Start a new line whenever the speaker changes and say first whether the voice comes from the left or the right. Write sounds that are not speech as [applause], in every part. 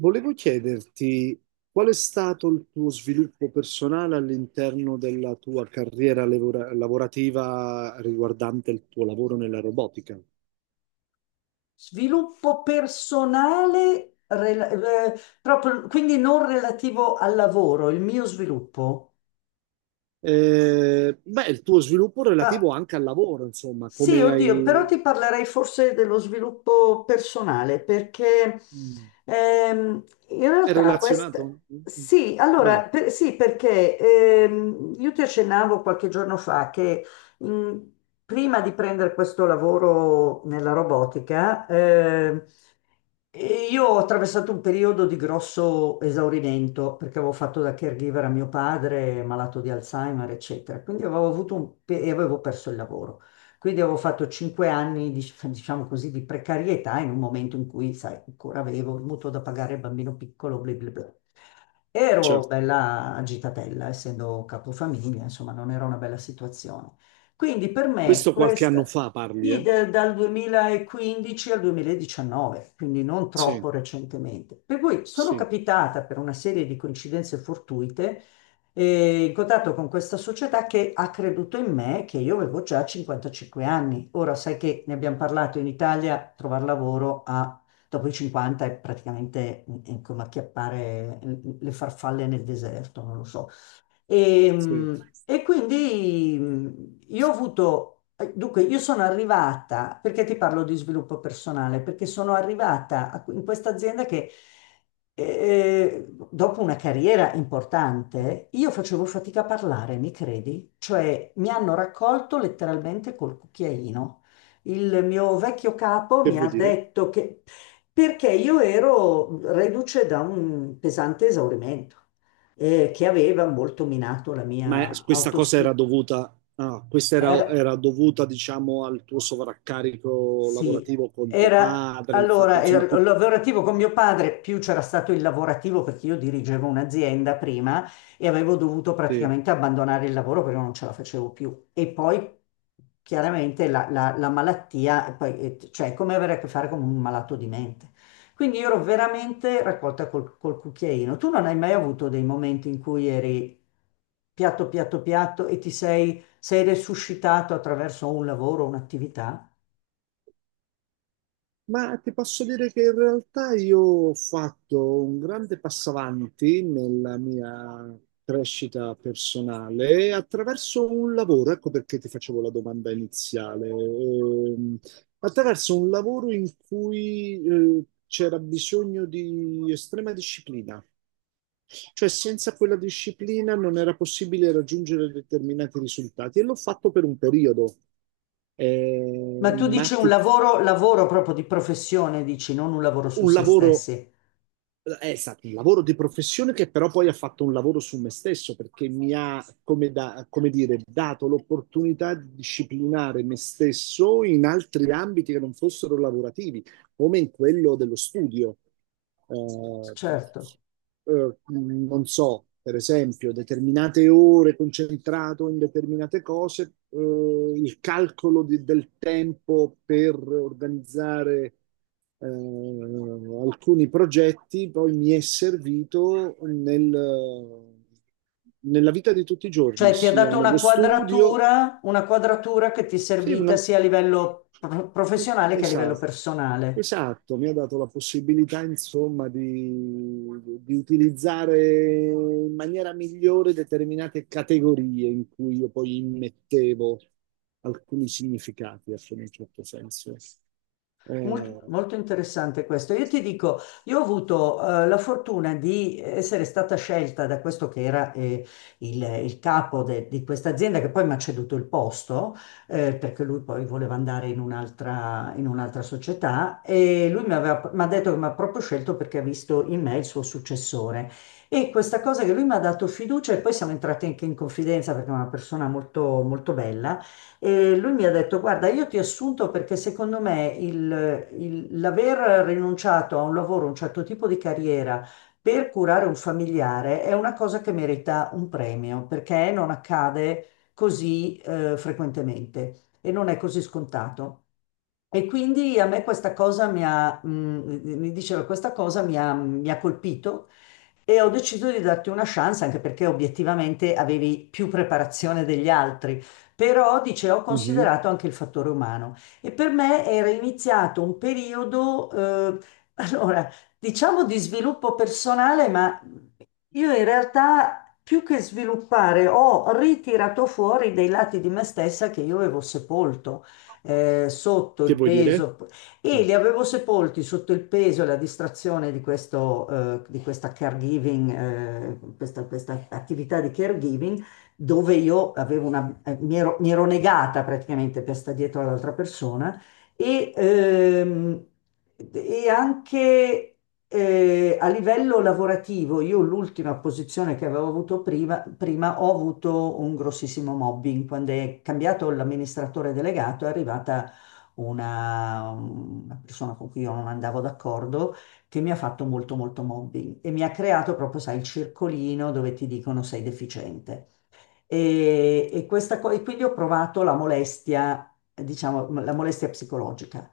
right: Volevo chiederti qual è stato il tuo sviluppo personale all'interno della tua carriera lavorativa riguardante il tuo lavoro nella robotica?
left: Sviluppo personale, proprio, quindi non relativo al lavoro, il mio sviluppo.
right: Beh, il tuo sviluppo
left: Ma,
right: relativo anche al lavoro, insomma,
left: sì,
right: come
left: oddio, però
right: hai...
left: ti parlerei forse dello sviluppo personale, perché
right: Mm,
left: ehm, in
right: è
left: realtà questa...
right: relazionato? Mm,
left: Sì,
right: vai,
left: allora, sì, perché io ti accennavo qualche giorno fa che mm, prima di prendere questo lavoro nella robotica, E io ho attraversato un periodo di grosso esaurimento perché avevo fatto da caregiver a mio padre, malato di Alzheimer, eccetera. Quindi avevo avuto e avevo perso il lavoro. Quindi avevo fatto 5 anni, diciamo così, di precarietà in un momento in cui, sai, ancora avevo il mutuo da pagare, il bambino piccolo, bla bla bla. Ero
right: certo.
left: bella agitatella, essendo capofamiglia, insomma, non era una bella situazione. Quindi per me
right: Questo qualche anno
left: questa,
right: fa parli,
left: sì,
right: eh?
left: dal 2015 al 2019, quindi non
right: Sì,
left: troppo recentemente. Per cui sono
right: sì,
left: capitata per una serie di coincidenze fortuite in contatto con questa società che ha creduto in me, che io avevo già 55 anni. Ora sai che ne abbiamo parlato in Italia, trovare lavoro dopo i 50 è praticamente come acchiappare le farfalle nel deserto, non lo so. E,
right: sì.
left: mh, e quindi io ho avuto, dunque, io sono arrivata, perché ti parlo di sviluppo personale? Perché sono arrivata in questa azienda che dopo una carriera importante, io facevo fatica a parlare, mi credi? Cioè, mi hanno raccolto letteralmente col cucchiaino. Il mio vecchio capo
right: Che
left: mi ha
right: vuoi dire?
left: detto che perché io ero reduce da un pesante esaurimento che aveva molto minato la
right: Ma
left: mia
right: questa cosa
left: autostima.
right: era dovuta, ah, questa era,
left: Era-
right: era dovuta, diciamo, al tuo sovraccarico
left: Sì,
right: lavorativo con tuo
left: era,
right: padre, il fatto,
left: allora
right: insomma, tu...
left: lavorativo con mio padre, più c'era stato il lavorativo perché io dirigevo un'azienda prima e avevo dovuto
right: sì.
left: praticamente abbandonare il lavoro perché non ce la facevo più. E poi chiaramente la malattia, poi, cioè è come avere a che fare con un malato di mente. Quindi io ero veramente raccolta col cucchiaino. Tu non hai mai avuto dei momenti in cui eri piatto, piatto, piatto e ti sei resuscitato attraverso un lavoro, un'attività?
right: Ma ti posso dire che in realtà io ho fatto un grande passo avanti nella mia crescita personale attraverso un lavoro, ecco perché ti facevo la domanda iniziale, attraverso un lavoro in cui c'era bisogno di estrema disciplina. Cioè, senza quella disciplina non era possibile raggiungere determinati risultati e l'ho fatto per un periodo.
left: Ma tu
right: Ma
left: dici un
right: ti-
left: lavoro, lavoro proprio di professione, dici, non un lavoro su
right: un
left: se
right: lavoro,
left: stessi.
right: è stato un lavoro di professione che però poi ha fatto un lavoro su me stesso perché mi ha, come, come dire, dato l'opportunità di disciplinare me stesso in altri ambiti che non fossero lavorativi, come in quello dello studio. Eh,
left: Certo.
right: non so, per esempio, determinate ore concentrato in determinate cose, il calcolo del tempo per organizzare alcuni progetti poi mi è servito nella vita di tutti i giorni,
left: Cioè ti ha
right: sia
left: dato
right: nello studio
left: una quadratura che ti è
right: sì,
left: servita
right: una-
left: sia a livello professionale che a livello
right: esatto,
left: personale.
right: esatto, mi ha dato la possibilità, insomma, di utilizzare in maniera migliore determinate categorie in cui io poi immettevo alcuni significati, ecco, in un certo senso. Eh,
left: Molto interessante questo. Io ti dico, io ho avuto la fortuna di essere stata scelta da questo che era il capo di questa azienda, che poi mi ha ceduto il posto, perché lui poi voleva andare in un'altra società e mi ha detto che mi ha proprio scelto perché ha visto in me il suo successore. E questa cosa che lui mi ha dato fiducia e poi siamo entrati anche in confidenza perché è una persona molto, molto bella. E lui mi ha detto: "Guarda, io ti ho assunto perché secondo me l'aver rinunciato a un lavoro, un certo tipo di carriera per curare un familiare è una cosa che merita un premio perché non accade così frequentemente e non è così scontato." E quindi a me questa cosa mi ha, mm, mi diceva, questa cosa mi ha colpito, e ho deciso di darti una chance anche perché obiettivamente avevi più preparazione degli altri, però, dice, ho
right: mhm.
left: considerato anche il fattore umano. E per me era iniziato un periodo, allora, diciamo, di sviluppo personale, ma io in realtà, più che sviluppare, ho ritirato fuori dei lati di me stessa che io avevo sepolto sotto il
right: Che vuoi dire?
left: peso, e
right: Mm.
left: li avevo sepolti sotto il peso e la distrazione di questo, di questa caregiving, questa attività di caregiving, dove io avevo mi ero negata praticamente per stare dietro all'altra persona. E, ehm, e anche, a livello lavorativo, io l'ultima posizione che avevo avuto prima ho avuto un grossissimo mobbing. Quando è cambiato l'amministratore delegato è arrivata una persona con cui io non andavo d'accordo, che mi ha fatto molto molto mobbing e mi ha creato proprio, sai, il circolino dove ti dicono: "Sei deficiente". E e quindi ho provato la molestia, diciamo, la molestia psicologica.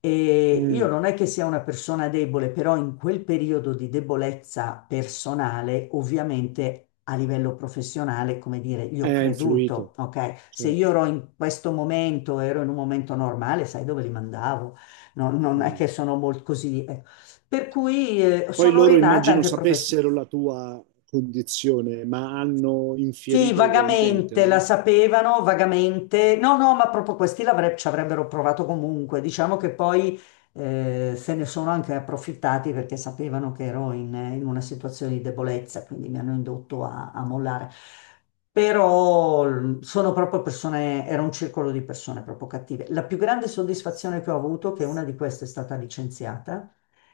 left: E io
right: Mm.
left: non è che sia una persona debole, però in quel periodo di debolezza personale, ovviamente a livello professionale, come dire, gli ho
right: Ha
left: creduto,
right: influito,
left: ok? Se
right: certo.
left: io ero in questo momento, ero in un momento normale, sai dove li mandavo? Non è che
right: Mm.
left: sono molto così. Per cui
right: Poi
left: sono
right: loro
left: rinata
right: immagino
left: anche professionalmente.
right: sapessero la tua condizione, ma hanno
left: Sì,
right: infierito ugualmente,
left: vagamente la
right: no?
left: sapevano, vagamente. No, no, ma proprio questi ci avrebbero provato comunque. Diciamo che poi se ne sono anche approfittati perché sapevano che ero in una situazione di debolezza, quindi mi hanno indotto a mollare. Però sono proprio persone, era un circolo di persone proprio cattive. La più grande soddisfazione che ho avuto è che una di queste è stata licenziata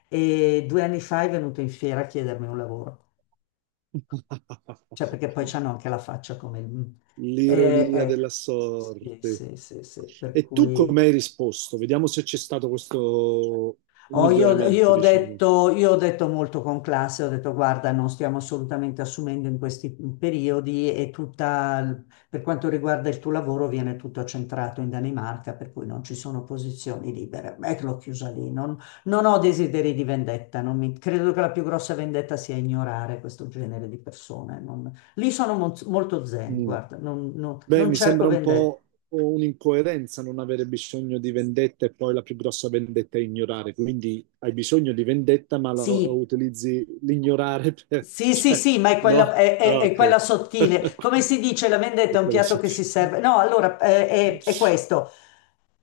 left: e 2 anni fa è venuta in fiera a chiedermi un lavoro. Cioè, perché poi
right: [laughs]
left: c'hanno anche la faccia come il...
right: L'ironia
left: ecco.
right: della
left: Sì,
right: sorte.
left: sì, sì, sì, per
right: E tu come
left: cui...
right: hai risposto? Vediamo se c'è stato questo
left: Oh,
right: miglioramento, diciamo.
left: io ho detto molto con classe, ho detto: "Guarda, non stiamo assolutamente assumendo in questi periodi, e tutta, per quanto riguarda il tuo lavoro, viene tutto centrato in Danimarca, per cui non ci sono posizioni libere." E l'ho chiusa lì, non ho desideri di vendetta, non mi- credo che la più grossa vendetta sia ignorare questo genere di persone. Lì sono molto zen,
right: Mm.
left: guarda, non, non
right: Beh,
left: non
right: mi
left: cerco
right: sembra un
left: vendetta.
right: po' un'incoerenza non avere bisogno di vendetta e poi la più grossa vendetta è ignorare. Quindi hai bisogno di vendetta, ma la
left: Sì.
right: utilizzi l'ignorare per... [laughs]
left: Sì, sì,
right: Cioè,
left: sì, ma è quella,
right: no?
left: è- è-
right: Ah,
left: è quella
right: ok.
left: sottile. Come si dice, la
right: [laughs]
left: vendetta
right: È
left: è un
right: quella
left: piatto che si
right: sottile.
left: serve. No, allora è
right: [laughs]
left: questo.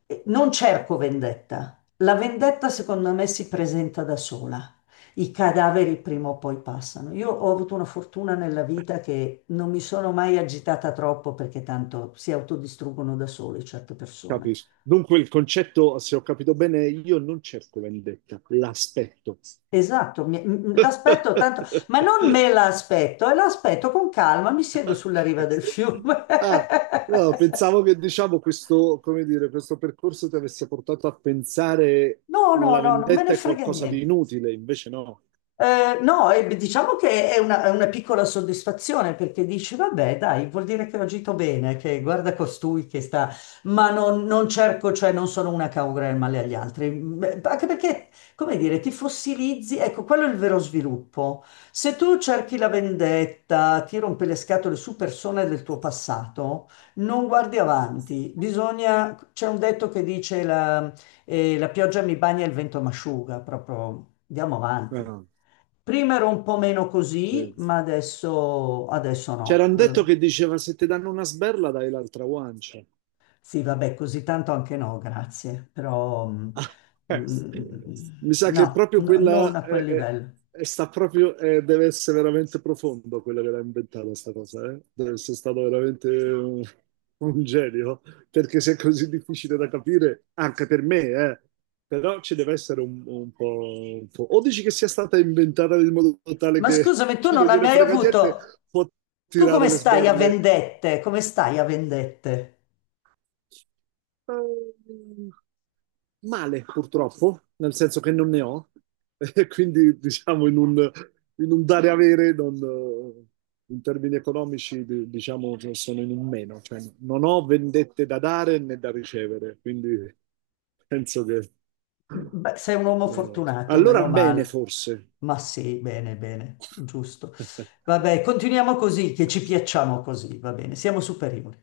left: Non cerco vendetta. La vendetta, secondo me, si presenta da sola. I cadaveri prima o poi passano. Io ho avuto una fortuna nella vita: che non mi sono mai agitata troppo perché tanto si autodistruggono da sole certe persone.
right: Capisco. Dunque il concetto, se ho capito bene, io non cerco vendetta, l'aspetto.
left: Esatto, l'aspetto tanto, ma non
right: [laughs]
left: me l'aspetto, e l'aspetto con calma, mi siedo sulla riva del
right: Ok.
left: fiume.
right: Ah,
left: [laughs]
right: no, pensavo che diciamo questo, come dire, questo percorso ti avesse portato a pensare
left: No, no,
right: la
left: no, non me
right: vendetta
left: ne
right: è
left: frega
right: qualcosa di
left: niente.
right: inutile, invece no.
left: No, e beh, diciamo che è una, piccola soddisfazione, perché dici: "Vabbè, dai, vuol dire che ho agito bene, che guarda costui che sta..." Ma non cerco, cioè non sono una che augura il male agli altri. Beh, anche perché, come dire, ti fossilizzi, ecco, quello è il vero sviluppo. Se tu cerchi la vendetta, ti rompi le scatole su persone del tuo passato, non guardi avanti. Bisogna... c'è un detto che dice la pioggia mi bagna e il vento m'asciuga, proprio andiamo avanti.
right: Ah,
left: Prima ero un po' meno così,
right: sì.
left: ma adesso, adesso
right: C'era
left: no.
right: un detto che diceva se ti danno una sberla dai l'altra guancia.
left: Sì, vabbè, così tanto anche no, grazie, però
right: [laughs] Ah, eh,
left: mm, mm,
right: mi sa che
left: no,
right: proprio
left: no, non
right: quella
left: a
right: è,
left: quel livello.
right: sta proprio, deve essere veramente profondo quello che l'ha inventata questa cosa, eh? Deve essere stato veramente un genio, perché se è così difficile da capire, anche per me, eh. Però ci deve essere un po', un po'. O dici che sia stata inventata in modo tale
left: Ma
right: che
left: scusami, tu
right: chi non
left: non hai
right: gliene
left: mai
right: frega niente
left: avuto...
right: può
left: Tu
right: tirare
left: come
right: le
left: stai a
right: sberle.
left: vendette? Come stai a vendette?
right: Ehm, Male, purtroppo, nel senso che non ne ho, [laughs] e quindi diciamo in un dare e avere, non, in termini economici, diciamo che sono in un meno, cioè non ho vendette da dare né da ricevere, quindi [laughs] penso che...
left: Beh, sei un uomo fortunato,
right: allora
left: meno
right: bene,
left: male.
right: forse.
left: Ma sì, bene, bene, giusto.
right: [laughs]
left: Vabbè, continuiamo così, che ci piacciamo così, va bene, siamo superiori.